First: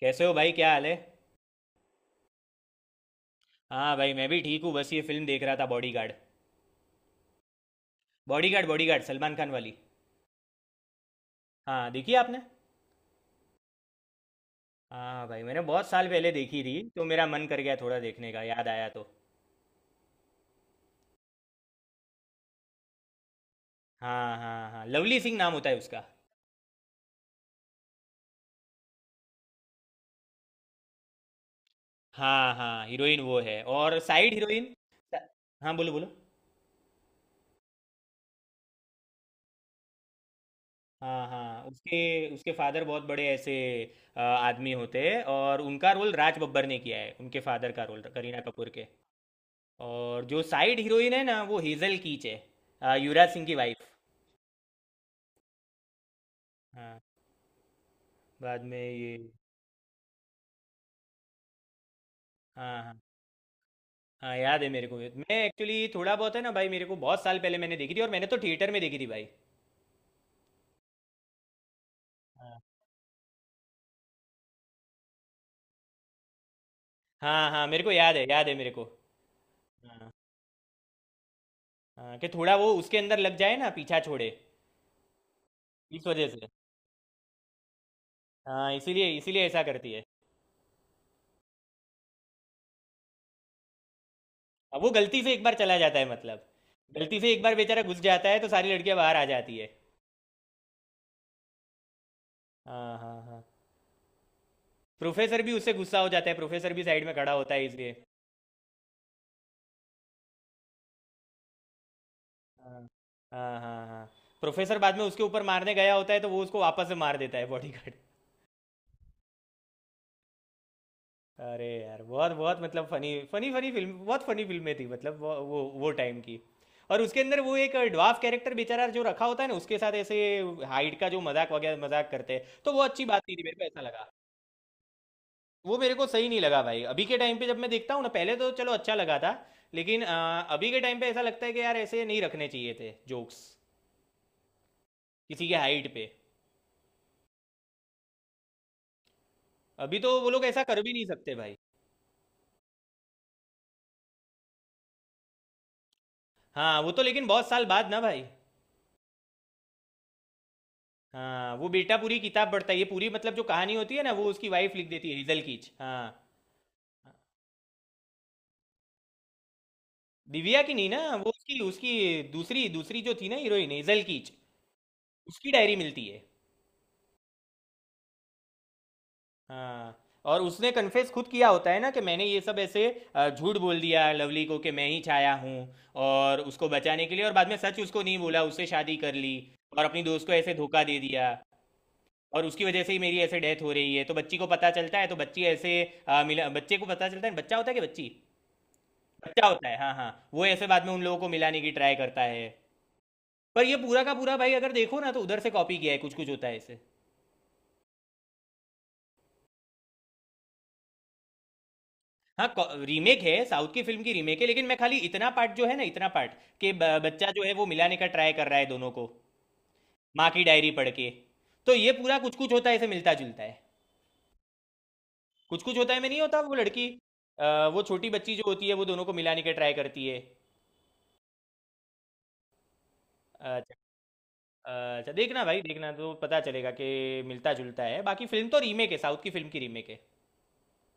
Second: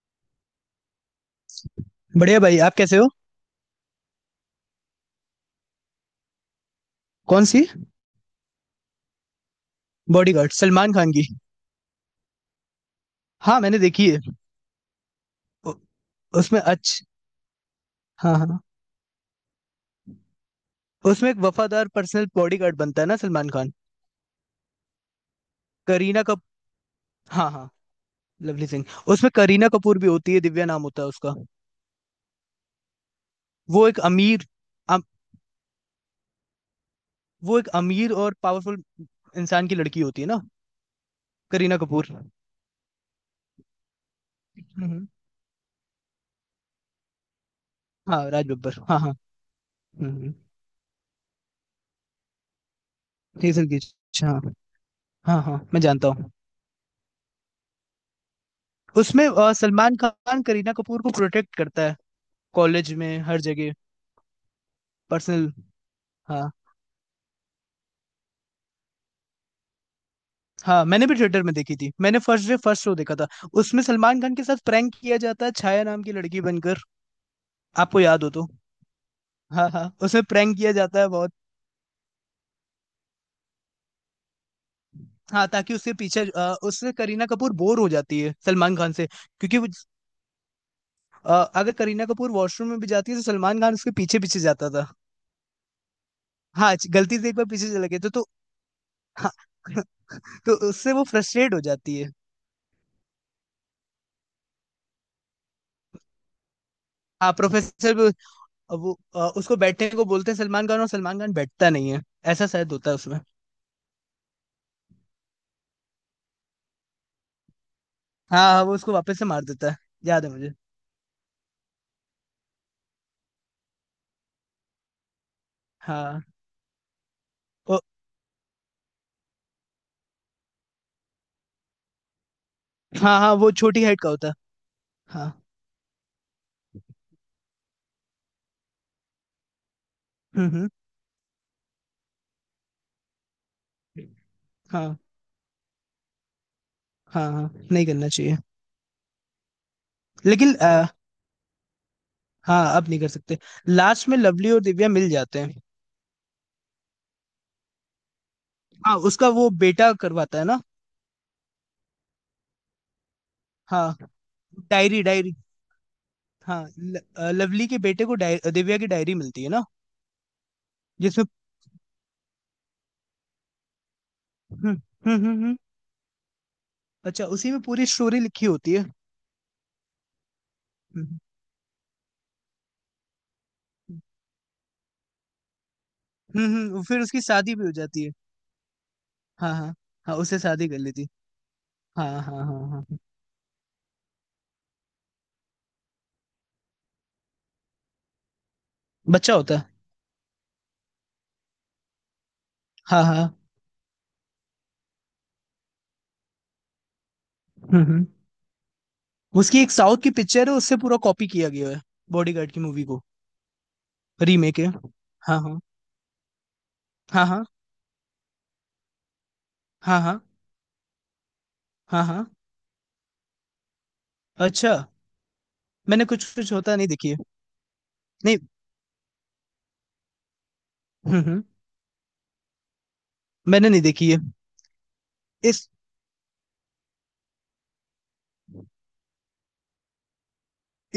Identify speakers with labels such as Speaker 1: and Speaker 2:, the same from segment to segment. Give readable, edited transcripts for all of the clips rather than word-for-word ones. Speaker 1: कैसे हो भाई, क्या हाल है।
Speaker 2: बढ़िया भाई, आप कैसे हो।
Speaker 1: हाँ भाई, मैं भी ठीक हूँ, बस ये फिल्म देख रहा था, बॉडीगार्ड।
Speaker 2: कौन सी।
Speaker 1: बॉडीगार्ड, बॉडीगार्ड सलमान खान वाली।
Speaker 2: बॉडीगार्ड सलमान खान की।
Speaker 1: हाँ, देखी आपने?
Speaker 2: हाँ, मैंने देखी है।
Speaker 1: हाँ भाई, मैंने
Speaker 2: उ-
Speaker 1: बहुत साल पहले
Speaker 2: उसमें
Speaker 1: देखी थी,
Speaker 2: अच्छ
Speaker 1: तो मेरा मन कर गया थोड़ा देखने
Speaker 2: हाँ
Speaker 1: का,
Speaker 2: हाँ।
Speaker 1: याद आया तो।
Speaker 2: उसमें एक वफादार पर्सनल बॉडीगार्ड बनता है ना सलमान खान।
Speaker 1: हाँ हाँ हाँ, लवली सिंह नाम होता है उसका।
Speaker 2: करीना कप हाँ हाँ। लवली सिंह। उसमें करीना कपूर भी होती है, दिव्या नाम होता है उसका।
Speaker 1: हाँ हाँ, हीरोइन वो है,
Speaker 2: वो
Speaker 1: और
Speaker 2: एक
Speaker 1: साइड
Speaker 2: अमीर।
Speaker 1: हीरोइन।
Speaker 2: अम,
Speaker 1: हाँ, बोलो बोलो।
Speaker 2: वो एक अमीर और पावरफुल इंसान की लड़की होती है ना।
Speaker 1: हाँ हाँ,
Speaker 2: करीना
Speaker 1: उसके,
Speaker 2: कपूर।
Speaker 1: फादर बहुत बड़े ऐसे आदमी होते
Speaker 2: हम्म।
Speaker 1: हैं, और उनका रोल राज बब्बर ने किया है, उनके फादर का रोल,
Speaker 2: हाँ
Speaker 1: करीना
Speaker 2: राज
Speaker 1: कपूर
Speaker 2: बब्बर,
Speaker 1: के।
Speaker 2: हाँ हाँ।
Speaker 1: और
Speaker 2: हम्म।
Speaker 1: जो साइड हीरोइन है ना, वो हेजल कीच है। युवराज सिंह की
Speaker 2: हेसल की।
Speaker 1: वाइफ।
Speaker 2: हाँ। हाँ हाँ, मैं जानता हूँ।
Speaker 1: हाँ, बाद में ये,
Speaker 2: उसमें सलमान खान करीना कपूर को प्रोटेक्ट करता है,
Speaker 1: हाँ
Speaker 2: कॉलेज
Speaker 1: हाँ
Speaker 2: में हर जगह।
Speaker 1: हाँ याद है मेरे को ये। मैं
Speaker 2: पर्सनल।
Speaker 1: एक्चुअली थोड़ा बहुत है ना
Speaker 2: हाँ।
Speaker 1: भाई, मेरे को बहुत साल पहले मैंने देखी थी, और मैंने तो थिएटर में देखी थी भाई।
Speaker 2: हाँ, मैंने भी थिएटर में देखी थी, मैंने फर्स्ट डे
Speaker 1: हाँ
Speaker 2: फर्स्ट शो देखा था। उसमें सलमान खान के साथ प्रैंक किया जाता है, छाया नाम की लड़की बनकर।
Speaker 1: हाँ हाँ, मेरे को
Speaker 2: आपको
Speaker 1: याद
Speaker 2: याद
Speaker 1: है,
Speaker 2: हो तो।
Speaker 1: याद है मेरे को।
Speaker 2: हाँ हाँ,
Speaker 1: हाँ
Speaker 2: उसमें प्रैंक किया जाता है बहुत।
Speaker 1: हाँ, कि थोड़ा वो उसके अंदर लग जाए ना, पीछा छोड़े
Speaker 2: हाँ, ताकि उसके
Speaker 1: इस
Speaker 2: पीछे
Speaker 1: वजह से।
Speaker 2: उससे करीना कपूर बोर हो जाती है
Speaker 1: हाँ,
Speaker 2: सलमान खान से,
Speaker 1: इसीलिए इसीलिए
Speaker 2: क्योंकि
Speaker 1: ऐसा
Speaker 2: वो
Speaker 1: करती है।
Speaker 2: अगर करीना कपूर वॉशरूम में भी जाती है तो सलमान खान उसके पीछे पीछे जाता
Speaker 1: अब वो
Speaker 2: था।
Speaker 1: गलती से एक बार चला जाता है मतलब,
Speaker 2: हाँ गलती
Speaker 1: गलती
Speaker 2: से
Speaker 1: से
Speaker 2: एक
Speaker 1: एक
Speaker 2: बार
Speaker 1: बार
Speaker 2: पीछे
Speaker 1: बेचारा
Speaker 2: चले गए
Speaker 1: घुस
Speaker 2: तो।
Speaker 1: जाता है तो सारी लड़कियां बाहर आ
Speaker 2: हाँ,
Speaker 1: जाती है।
Speaker 2: तो उससे वो फ्रस्ट्रेट हो जाती है।
Speaker 1: हाँ हाँ हाँ, प्रोफेसर भी उससे गुस्सा हो जाता है, प्रोफेसर भी साइड में खड़ा
Speaker 2: हाँ
Speaker 1: होता है
Speaker 2: प्रोफेसर
Speaker 1: इसलिए।
Speaker 2: वो उसको बैठने को बोलते हैं सलमान खान, और सलमान खान बैठता नहीं है। ऐसा शायद
Speaker 1: हाँ
Speaker 2: होता है उसमें।
Speaker 1: हाँ हाँ हाँ, प्रोफेसर बाद में उसके ऊपर मारने गया होता है, तो वो उसको वापस से मार देता है बॉडीगार्ड।
Speaker 2: हाँ हाँ, वो उसको वापस से मार देता है। याद है मुझे।
Speaker 1: अरे यार, बहुत बहुत मतलब फनी फनी फनी फिल्म, बहुत फनी फिल्में थी मतलब, वो टाइम
Speaker 2: हाँ।
Speaker 1: की। और उसके अंदर वो एक
Speaker 2: ओ,
Speaker 1: ड्वार्फ कैरेक्टर बेचारा जो रखा होता है ना उसके साथ ऐसे, हाइट का जो मजाक वगैरह मजाक करते हैं, तो वो अच्छी
Speaker 2: हाँ
Speaker 1: बात
Speaker 2: हाँ,
Speaker 1: नहीं थी,
Speaker 2: वो
Speaker 1: मेरे को ऐसा
Speaker 2: छोटी हाइट का
Speaker 1: लगा।
Speaker 2: होता है। हाँ।
Speaker 1: वो मेरे को सही नहीं लगा भाई, अभी के टाइम पे जब मैं देखता हूँ ना, पहले तो चलो अच्छा लगा था, लेकिन
Speaker 2: हम्म।
Speaker 1: अभी के टाइम पे ऐसा लगता है कि यार ऐसे नहीं रखने चाहिए थे जोक्स,
Speaker 2: हाँ
Speaker 1: किसी के हाइट पे।
Speaker 2: हाँ हाँ, नहीं करना चाहिए।
Speaker 1: अभी तो वो लोग
Speaker 2: लेकिन
Speaker 1: ऐसा
Speaker 2: आ,
Speaker 1: कर भी नहीं सकते भाई।
Speaker 2: हाँ, अब नहीं कर सकते। लास्ट में लवली और दिव्या मिल जाते हैं।
Speaker 1: हाँ वो तो, लेकिन बहुत साल बाद ना भाई।
Speaker 2: हाँ, उसका वो बेटा करवाता है ना।
Speaker 1: हाँ वो बेटा पूरी किताब पढ़ता है ये पूरी, मतलब जो कहानी
Speaker 2: हाँ।
Speaker 1: होती है ना वो उसकी वाइफ लिख
Speaker 2: डायरी
Speaker 1: देती है,
Speaker 2: डायरी।
Speaker 1: हेजल कीच, हाँ।
Speaker 2: हाँ, लवली के बेटे को दिव्या की डायरी मिलती है ना,
Speaker 1: दिव्या की नहीं ना,
Speaker 2: जिसमें।
Speaker 1: वो उसकी, दूसरी, जो थी ना हीरोइन, हेजल कीच,
Speaker 2: हम्म हम्म,
Speaker 1: उसकी
Speaker 2: हम्म।
Speaker 1: डायरी मिलती है।
Speaker 2: अच्छा, उसी में पूरी स्टोरी लिखी होती है।
Speaker 1: हाँ, और उसने कन्फेस
Speaker 2: हम्म
Speaker 1: खुद किया होता है ना, कि मैंने ये सब ऐसे झूठ बोल दिया लवली को कि मैं ही छाया हूँ, और उसको
Speaker 2: फिर
Speaker 1: बचाने के
Speaker 2: उसकी
Speaker 1: लिए, और बाद
Speaker 2: शादी
Speaker 1: में
Speaker 2: भी हो
Speaker 1: सच उसको
Speaker 2: जाती है।
Speaker 1: नहीं बोला, उससे शादी कर ली,
Speaker 2: हाँ हाँ
Speaker 1: और अपनी
Speaker 2: हाँ,
Speaker 1: दोस्त को
Speaker 2: उससे
Speaker 1: ऐसे
Speaker 2: शादी कर
Speaker 1: धोखा दे
Speaker 2: लेती है।
Speaker 1: दिया।
Speaker 2: हाँ हाँ
Speaker 1: और
Speaker 2: हाँ
Speaker 1: उसकी वजह
Speaker 2: हाँ।
Speaker 1: से ही मेरी ऐसे डेथ हो रही है, तो बच्ची को पता चलता है, तो बच्ची ऐसे मिला, बच्चे को पता चलता है, बच्चा होता है कि बच्ची,
Speaker 2: बच्चा
Speaker 1: बच्चा
Speaker 2: होता है।
Speaker 1: होता है, हाँ हाँ। वो ऐसे बाद में उन लोगों को मिलाने की ट्राई करता है।
Speaker 2: हाँ हाँ।
Speaker 1: पर ये पूरा का पूरा भाई अगर देखो ना तो उधर से कॉपी किया है, कुछ कुछ होता है ऐसे।
Speaker 2: हम्म हम्म। उसकी एक साउथ की पिक्चर है, उससे पूरा कॉपी किया गया है
Speaker 1: हाँ,
Speaker 2: बॉडीगार्ड की मूवी को।
Speaker 1: रीमेक है, साउथ की फिल्म की रीमेक है,
Speaker 2: रीमेक
Speaker 1: लेकिन
Speaker 2: है।
Speaker 1: मैं खाली इतना
Speaker 2: हाँ
Speaker 1: पार्ट
Speaker 2: हाँ
Speaker 1: जो है ना, इतना पार्ट कि
Speaker 2: हाँ,
Speaker 1: बच्चा जो
Speaker 2: हाँ
Speaker 1: है वो मिलाने का ट्राई कर रहा है दोनों को,
Speaker 2: हाँ हाँ
Speaker 1: माँ की डायरी पढ़ के, तो ये
Speaker 2: हाँ
Speaker 1: पूरा
Speaker 2: हाँ।
Speaker 1: कुछ कुछ होता है ऐसे मिलता जुलता है।
Speaker 2: अच्छा।
Speaker 1: कुछ कुछ होता है
Speaker 2: मैंने
Speaker 1: में नहीं
Speaker 2: कुछ
Speaker 1: होता
Speaker 2: कुछ
Speaker 1: वो
Speaker 2: होता
Speaker 1: लड़की,
Speaker 2: नहीं देखी है।
Speaker 1: वो छोटी बच्ची
Speaker 2: नहीं।
Speaker 1: जो होती है वो दोनों को मिलाने का ट्राई करती है।
Speaker 2: हम्म। मैंने
Speaker 1: अच्छा,
Speaker 2: नहीं देखी है।
Speaker 1: अच्छा देखना
Speaker 2: इस
Speaker 1: भाई, देखना तो पता चलेगा कि मिलता जुलता है, बाकी फिल्म तो रीमेक है, साउथ की फिल्म की रीमेक है।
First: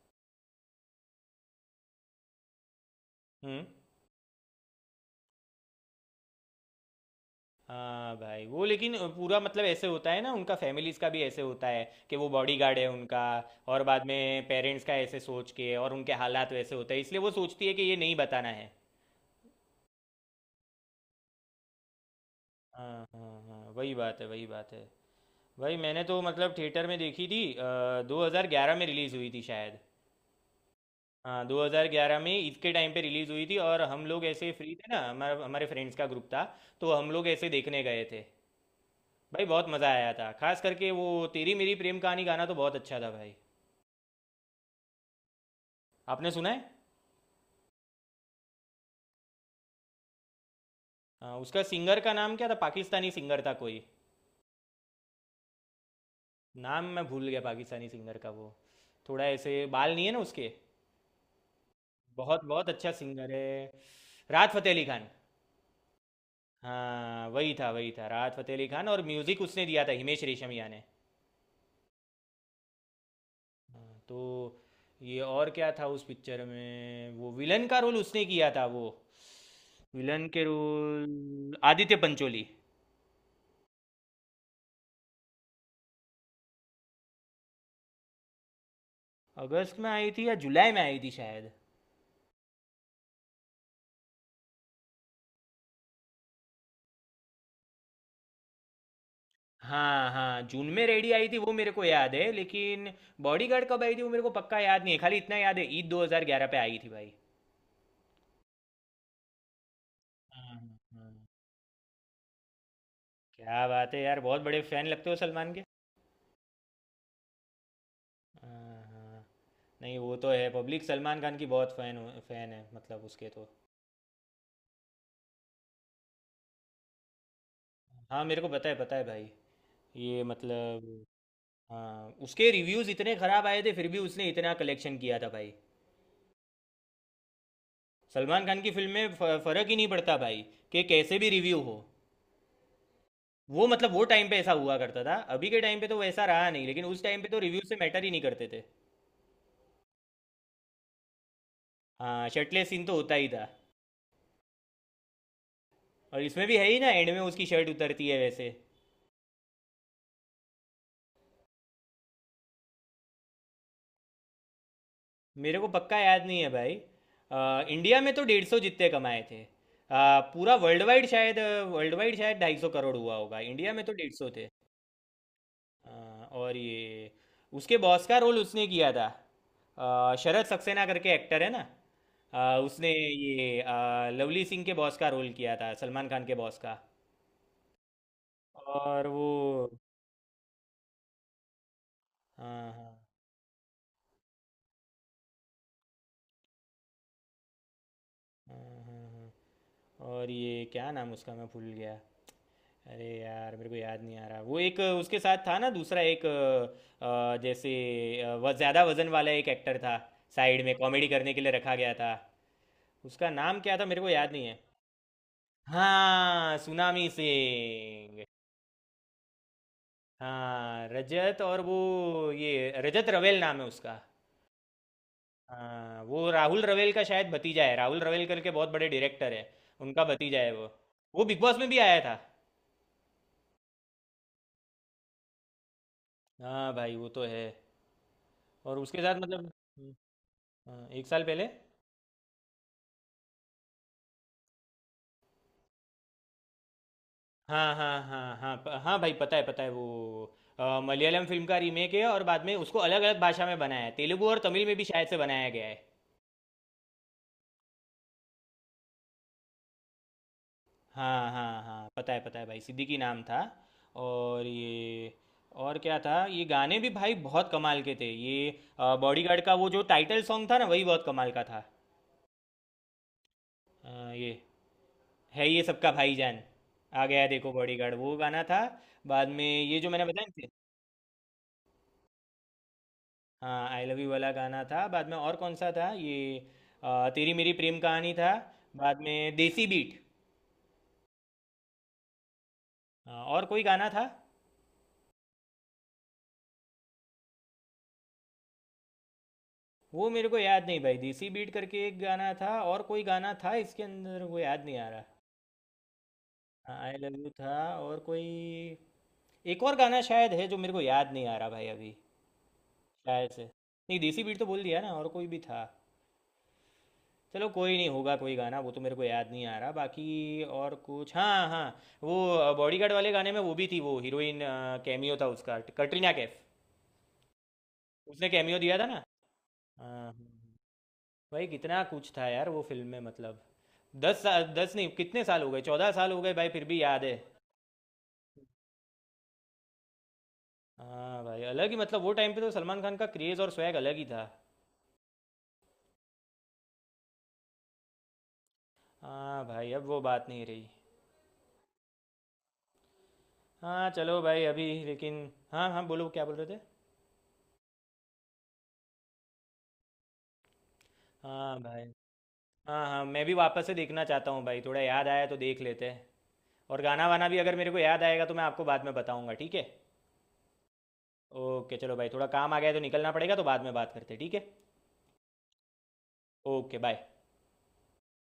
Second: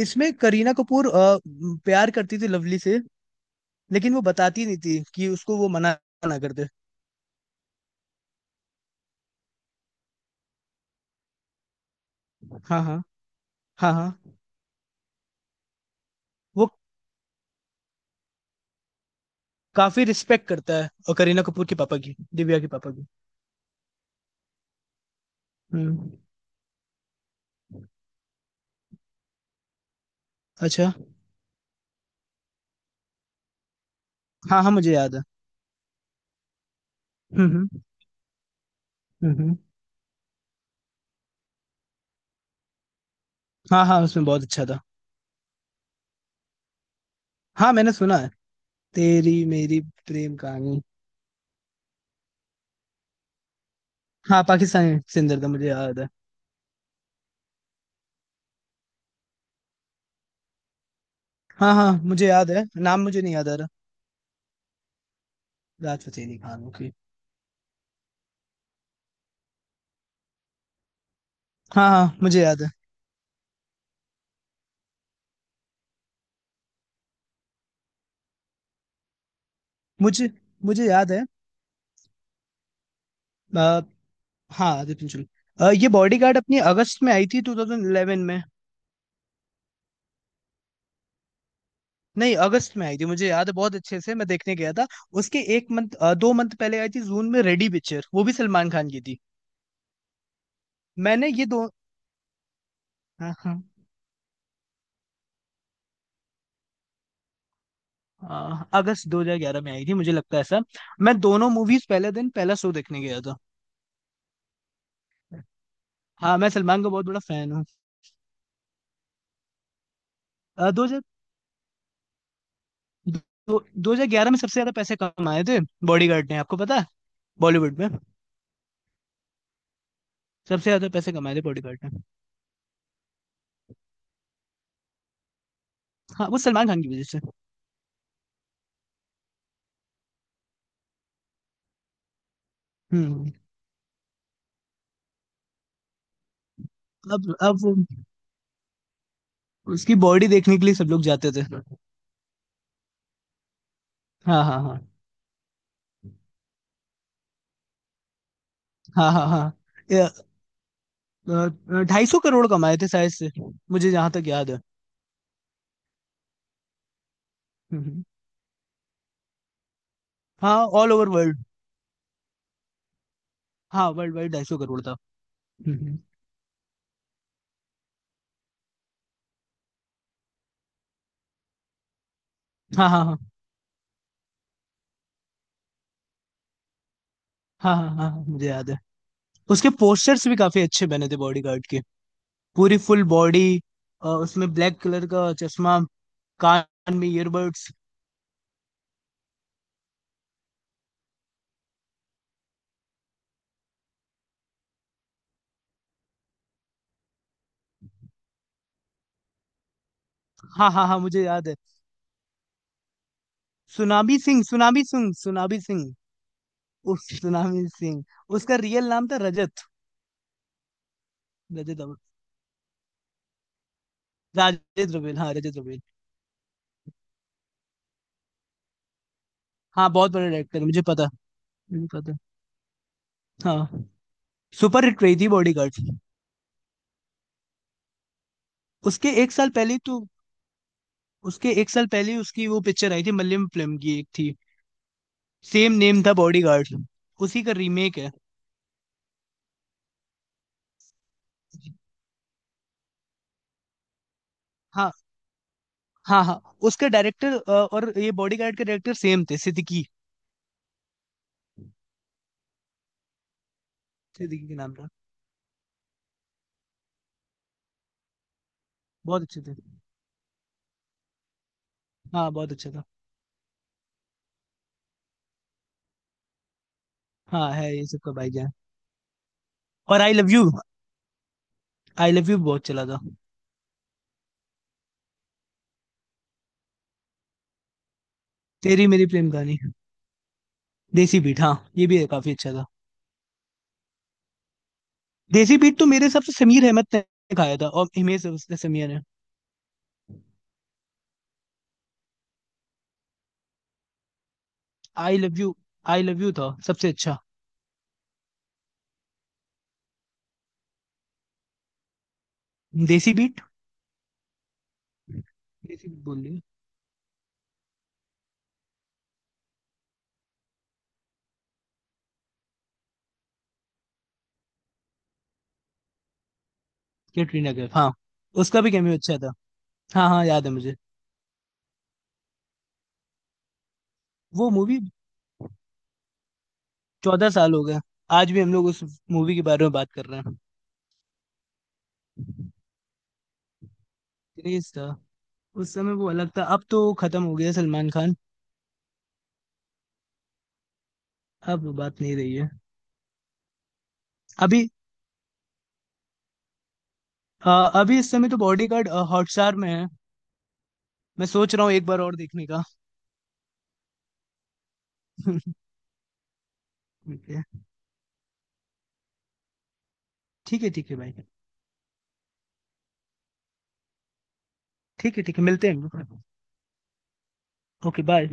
Speaker 2: इसमें करीना कपूर प्यार करती थी लवली से,
Speaker 1: हम्म।
Speaker 2: लेकिन वो बताती नहीं थी कि उसको वो मना ना कर दे।
Speaker 1: हाँ भाई वो, लेकिन पूरा मतलब ऐसे होता है ना, उनका फैमिलीज का भी ऐसे होता है कि वो बॉडीगार्ड
Speaker 2: हाँ हाँ
Speaker 1: है उनका, और
Speaker 2: हाँ
Speaker 1: बाद
Speaker 2: हाँ।
Speaker 1: में पेरेंट्स का ऐसे सोच के और उनके हालात
Speaker 2: वो
Speaker 1: वैसे होते हैं, इसलिए वो सोचती है कि ये नहीं बताना है।
Speaker 2: काफी रिस्पेक्ट करता है, और करीना कपूर के पापा की, दिव्या के
Speaker 1: हाँ
Speaker 2: पापा की।
Speaker 1: हाँ हाँ, वही बात है वही बात है। भाई मैंने
Speaker 2: हम्म।
Speaker 1: तो मतलब थिएटर में देखी थी, 2011 में रिलीज़ हुई थी शायद।
Speaker 2: अच्छा।
Speaker 1: हाँ 2011 में ईद के टाइम पे रिलीज हुई थी, और हम लोग ऐसे
Speaker 2: हाँ हाँ,
Speaker 1: फ्री थे
Speaker 2: मुझे
Speaker 1: ना,
Speaker 2: याद है।
Speaker 1: हमारा, हमारे फ्रेंड्स का ग्रुप था, तो हम लोग ऐसे
Speaker 2: हम्म हम्म
Speaker 1: देखने गए थे। भाई
Speaker 2: हम्म।
Speaker 1: बहुत मज़ा आया था, खास करके वो तेरी मेरी प्रेम कहानी गाना तो बहुत अच्छा था भाई।
Speaker 2: हाँ हाँ, उसमें बहुत अच्छा था।
Speaker 1: आपने सुना है?
Speaker 2: हाँ मैंने सुना है। तेरी मेरी प्रेम कहानी।
Speaker 1: हाँ, उसका सिंगर का नाम क्या था, पाकिस्तानी सिंगर था कोई,
Speaker 2: हाँ पाकिस्तानी सिंदर था, मुझे याद है।
Speaker 1: नाम मैं भूल गया पाकिस्तानी सिंगर का, वो थोड़ा ऐसे बाल नहीं है ना उसके,
Speaker 2: हाँ हाँ मुझे
Speaker 1: बहुत
Speaker 2: याद है,
Speaker 1: बहुत अच्छा
Speaker 2: नाम मुझे
Speaker 1: सिंगर
Speaker 2: नहीं याद आ रहा।
Speaker 1: है, राहत फ़तेह अली खान।
Speaker 2: राहत फतेह अली खान, ओके।
Speaker 1: हाँ वही था वही था, राहत फ़तेह अली खान, और म्यूज़िक उसने दिया था हिमेश रेशमिया ने।
Speaker 2: हाँ हाँ मुझे याद है।
Speaker 1: हाँ, तो ये और क्या था उस पिक्चर में, वो विलन का रोल उसने किया था वो, विलन
Speaker 2: मुझे
Speaker 1: के
Speaker 2: मुझे याद है।
Speaker 1: रोल आदित्य पंचोली।
Speaker 2: आ, हाँ आदित्य चंचोल। ये बॉडीगार्ड अपनी अगस्त में आई थी 2011 में।
Speaker 1: अगस्त में आई थी या जुलाई में आई थी शायद।
Speaker 2: नहीं, अगस्त में आई थी, मुझे याद है बहुत अच्छे से, मैं देखने गया था। उसके एक मंथ 2 मंथ पहले आई थी जून में, रेडी पिक्चर, वो भी सलमान खान की थी।
Speaker 1: हाँ हाँ, जून में रेडी आई
Speaker 2: मैंने
Speaker 1: थी
Speaker 2: ये
Speaker 1: वो
Speaker 2: दो।
Speaker 1: मेरे को याद है, लेकिन
Speaker 2: हाँ हाँ।
Speaker 1: बॉडीगार्ड कब आई थी वो मेरे को पक्का याद नहीं है, खाली इतना याद है, ईद 2011 पे आई थी भाई।
Speaker 2: अगस्त 2011 में आई थी मुझे लगता है ऐसा।
Speaker 1: हाँ, हाँ।
Speaker 2: मैं दोनों मूवीज पहले दिन पहला शो देखने गया था।
Speaker 1: क्या बात है यार, बहुत बड़े फैन लगते हो सलमान के।
Speaker 2: हाँ मैं सलमान का बहुत बड़ा फैन हूँ।
Speaker 1: हाँ, हाँ। नहीं वो तो है, पब्लिक
Speaker 2: अ, 2000
Speaker 1: सलमान खान की बहुत फैन, फैन है मतलब उसके तो।
Speaker 2: दो 2011 में सबसे ज्यादा पैसे कमाए थे बॉडीगार्ड ने, आपको पता है, बॉलीवुड में।
Speaker 1: हाँ मेरे को पता है, पता है भाई, ये
Speaker 2: सबसे
Speaker 1: मतलब,
Speaker 2: ज्यादा पैसे कमाए थे बॉडीगार्ड ने।
Speaker 1: हाँ, उसके रिव्यूज़ इतने ख़राब आए थे फिर भी उसने इतना कलेक्शन किया था भाई।
Speaker 2: हाँ, वो सलमान खान की वजह से।
Speaker 1: सलमान खान की फिल्म में फ़र्क ही नहीं पड़ता भाई, कि कैसे भी रिव्यू हो,
Speaker 2: हम्म।
Speaker 1: वो मतलब वो टाइम पे ऐसा हुआ करता था, अभी के टाइम पे तो वैसा रहा नहीं, लेकिन उस टाइम पे
Speaker 2: अब
Speaker 1: तो
Speaker 2: अब
Speaker 1: रिव्यू से
Speaker 2: वो-
Speaker 1: मैटर ही नहीं करते थे।
Speaker 2: उसकी बॉडी देखने के लिए सब लोग जाते थे।
Speaker 1: हाँ शर्टलेस सीन तो होता ही था,
Speaker 2: हाँ हाँ हाँ,
Speaker 1: और इसमें भी है ही ना, एंड में उसकी शर्ट उतरती है वैसे।
Speaker 2: हाँ हाँ हाँ। ये, 250 करोड़ कमाए थे शायद से, मुझे जहां तक याद है।
Speaker 1: मेरे को पक्का याद नहीं है भाई, इंडिया
Speaker 2: हम्म,
Speaker 1: में तो 150 जितने कमाए थे, पूरा
Speaker 2: हाँ,
Speaker 1: वर्ल्ड
Speaker 2: ऑल
Speaker 1: वाइड
Speaker 2: ओवर
Speaker 1: शायद,
Speaker 2: वर्ल्ड।
Speaker 1: वर्ल्ड वाइड शायद 250 करोड़ हुआ होगा, इंडिया में
Speaker 2: हाँ
Speaker 1: तो डेढ़
Speaker 2: वर्ल्ड
Speaker 1: सौ
Speaker 2: वाइड ढाई
Speaker 1: थे
Speaker 2: सौ करोड़ था।
Speaker 1: अ,
Speaker 2: हम्म,
Speaker 1: और ये उसके बॉस का रोल उसने किया था, शरद सक्सेना करके एक्टर है ना,
Speaker 2: हाँ
Speaker 1: उसने
Speaker 2: हाँ हाँ
Speaker 1: ये लवली सिंह के बॉस का रोल किया था, सलमान खान के बॉस का।
Speaker 2: हाँ, हाँ हाँ हाँ, मुझे याद है।
Speaker 1: और वो,
Speaker 2: उसके पोस्टर्स भी काफी अच्छे बने थे बॉडी गार्ड के।
Speaker 1: हाँ
Speaker 2: पूरी
Speaker 1: हाँ
Speaker 2: फुल बॉडी, उसमें ब्लैक कलर का चश्मा, कान में ईयरबड्स।
Speaker 1: हाँ हाँ हाँ। और ये क्या नाम उसका मैं भूल गया, अरे यार मेरे को याद नहीं आ रहा, वो एक उसके साथ था ना, दूसरा एक जैसे, वह ज़्यादा वजन वाला एक एक्टर था, साइड
Speaker 2: हाँ
Speaker 1: में
Speaker 2: हाँ हाँ,
Speaker 1: कॉमेडी
Speaker 2: मुझे
Speaker 1: करने के
Speaker 2: याद
Speaker 1: लिए
Speaker 2: है।
Speaker 1: रखा गया था, उसका नाम क्या था मेरे को
Speaker 2: सुनामी
Speaker 1: याद
Speaker 2: सिंह,
Speaker 1: नहीं है।
Speaker 2: Tsunami Singh, Tsunami Singh.
Speaker 1: हाँ,
Speaker 2: उस
Speaker 1: सुनामी
Speaker 2: सुनामी सिंह,
Speaker 1: सिंह।
Speaker 2: उसका रियल नाम था रजत।
Speaker 1: हाँ रजत, और वो
Speaker 2: रजत अब-
Speaker 1: ये, रजत रवेल नाम है उसका।
Speaker 2: राजेश रवेल, हाँ रजत रवेल।
Speaker 1: हाँ वो राहुल रवेल का शायद भतीजा है, राहुल रवेल करके बहुत बड़े डायरेक्टर है,
Speaker 2: हाँ,
Speaker 1: उनका
Speaker 2: बहुत बड़ा
Speaker 1: भतीजा है
Speaker 2: डायरेक्टर,
Speaker 1: वो
Speaker 2: मुझे पता।
Speaker 1: वो बिग बॉस में भी
Speaker 2: मुझे
Speaker 1: आया था।
Speaker 2: पता। हाँ। सुपर हिट रही थी बॉडी गार्ड।
Speaker 1: हाँ भाई वो तो है। और उसके
Speaker 2: उसके
Speaker 1: साथ
Speaker 2: एक साल
Speaker 1: मतलब,
Speaker 2: पहले
Speaker 1: हम्म,
Speaker 2: तो।
Speaker 1: हाँ, एक साल पहले।
Speaker 2: उसके एक साल पहले उसकी वो पिक्चर आई थी, मलयालम फिल्म की एक थी। सेम नेम था बॉडीगार्ड। उसी का
Speaker 1: हाँ
Speaker 2: रीमेक
Speaker 1: हाँ
Speaker 2: है।
Speaker 1: हाँ हाँ हाँ भाई पता है वो, मलयालम फिल्म का रीमेक है, और बाद में उसको अलग अलग भाषा में बनाया है, तेलुगु और तमिल में भी
Speaker 2: हाँ
Speaker 1: शायद से बनाया गया है।
Speaker 2: हाँ हाँ। उसके डायरेक्टर और ये बॉडीगार्ड के डायरेक्टर सेम थे, सिद्दीकी।
Speaker 1: हाँ हाँ हाँ पता है भाई, सिद्दीकी नाम था। और
Speaker 2: सिद्दीकी के नाम था।
Speaker 1: ये और क्या था, ये गाने भी भाई बहुत कमाल के थे ये,
Speaker 2: बहुत अच्छे
Speaker 1: बॉडीगार्ड का
Speaker 2: थे।
Speaker 1: वो जो टाइटल सॉन्ग था ना वही बहुत कमाल का था।
Speaker 2: हाँ बहुत अच्छा था।
Speaker 1: ये, है ये सबका भाईजान, आ गया देखो
Speaker 2: हाँ है ये
Speaker 1: बॉडीगार्ड,
Speaker 2: सबका
Speaker 1: वो गाना
Speaker 2: भाईजान।
Speaker 1: था। बाद में ये जो
Speaker 2: और
Speaker 1: मैंने
Speaker 2: आई
Speaker 1: बताया
Speaker 2: लव यू।
Speaker 1: ना,
Speaker 2: आई लव यू बहुत चला था।
Speaker 1: हाँ, आई लव यू वाला गाना था बाद में, और कौन सा था ये, तेरी मेरी प्रेम कहानी था,
Speaker 2: तेरी
Speaker 1: बाद
Speaker 2: मेरी प्रेम
Speaker 1: में
Speaker 2: कहानी।
Speaker 1: देसी बीट,
Speaker 2: देसी बीट। हाँ, ये भी काफी अच्छा था।
Speaker 1: और कोई गाना था,
Speaker 2: देसी बीट तो मेरे हिसाब से समीर अहमद ने गाया था, और हिमेश, उसने समीर ने।
Speaker 1: वो मेरे को याद नहीं भाई, देसी बीट करके एक गाना था और कोई गाना था इसके अंदर वो याद नहीं आ रहा,
Speaker 2: I love you. I love you था सबसे
Speaker 1: आई लव
Speaker 2: अच्छा।
Speaker 1: यू था, और कोई एक और गाना शायद है जो मेरे को याद नहीं आ रहा भाई अभी।
Speaker 2: देसी
Speaker 1: शायद
Speaker 2: बीट।
Speaker 1: से नहीं, देसी बीट तो बोल दिया ना, और कोई भी था।
Speaker 2: देसी बीट बोल रही है।
Speaker 1: चलो कोई नहीं होगा कोई गाना, वो तो मेरे को याद नहीं आ रहा, बाकी और कुछ, हाँ हाँ, वो बॉडीगार्ड वाले गाने में वो भी थी, वो हीरोइन, कैमियो था उसका, कटरीना कैफ,
Speaker 2: कैटरीना कैफ, हाँ।
Speaker 1: उसने कैमियो
Speaker 2: उसका भी
Speaker 1: दिया था ना,
Speaker 2: कैमियो अच्छा था।
Speaker 1: हाँ।
Speaker 2: हाँ
Speaker 1: हाँ,
Speaker 2: हाँ, याद है
Speaker 1: हाँ।
Speaker 2: मुझे।
Speaker 1: भाई कितना कुछ था यार वो फिल्म में मतलब, दस साल
Speaker 2: वो
Speaker 1: दस
Speaker 2: मूवी।
Speaker 1: नहीं, कितने साल हो गए, 14 साल हो गए भाई फिर भी याद है।
Speaker 2: 14 साल हो गए। आज भी हम लोग उस मूवी के बारे में बात कर रहे हैं।
Speaker 1: हाँ भाई अलग ही मतलब, वो टाइम पे तो सलमान खान का क्रेज़ और स्वैग अलग ही था।
Speaker 2: क्रेज था। उस समय वो अलग था, अब तो खत्म हो गया सलमान खान।
Speaker 1: हाँ भाई अब वो बात नहीं रही।
Speaker 2: अब वो बात नहीं रही है।
Speaker 1: हाँ चलो भाई अभी
Speaker 2: अभी।
Speaker 1: लेकिन, हाँ हाँ बोलो क्या बोल रहे थे।
Speaker 2: अ, अभी इस समय तो बॉडीगार्ड हॉटस्टार में है, मैं सोच
Speaker 1: हाँ
Speaker 2: रहा हूँ
Speaker 1: भाई।
Speaker 2: एक बार और देखने का।
Speaker 1: हाँ हाँ मैं भी वापस से देखना चाहता हूँ भाई, थोड़ा याद आया तो देख लेते हैं। और गाना वाना
Speaker 2: ठीक
Speaker 1: भी
Speaker 2: है।
Speaker 1: अगर मेरे को याद आएगा तो मैं आपको बाद में बताऊंगा, ठीक है।
Speaker 2: ठीक है ठीक है भाई।
Speaker 1: ओके चलो भाई, थोड़ा काम आ गया है तो निकलना पड़ेगा, तो बाद में बात करते हैं ठीक है।
Speaker 2: ठीक है ठीक है, मिलते हैं।
Speaker 1: Okay bye.
Speaker 2: Okay bye.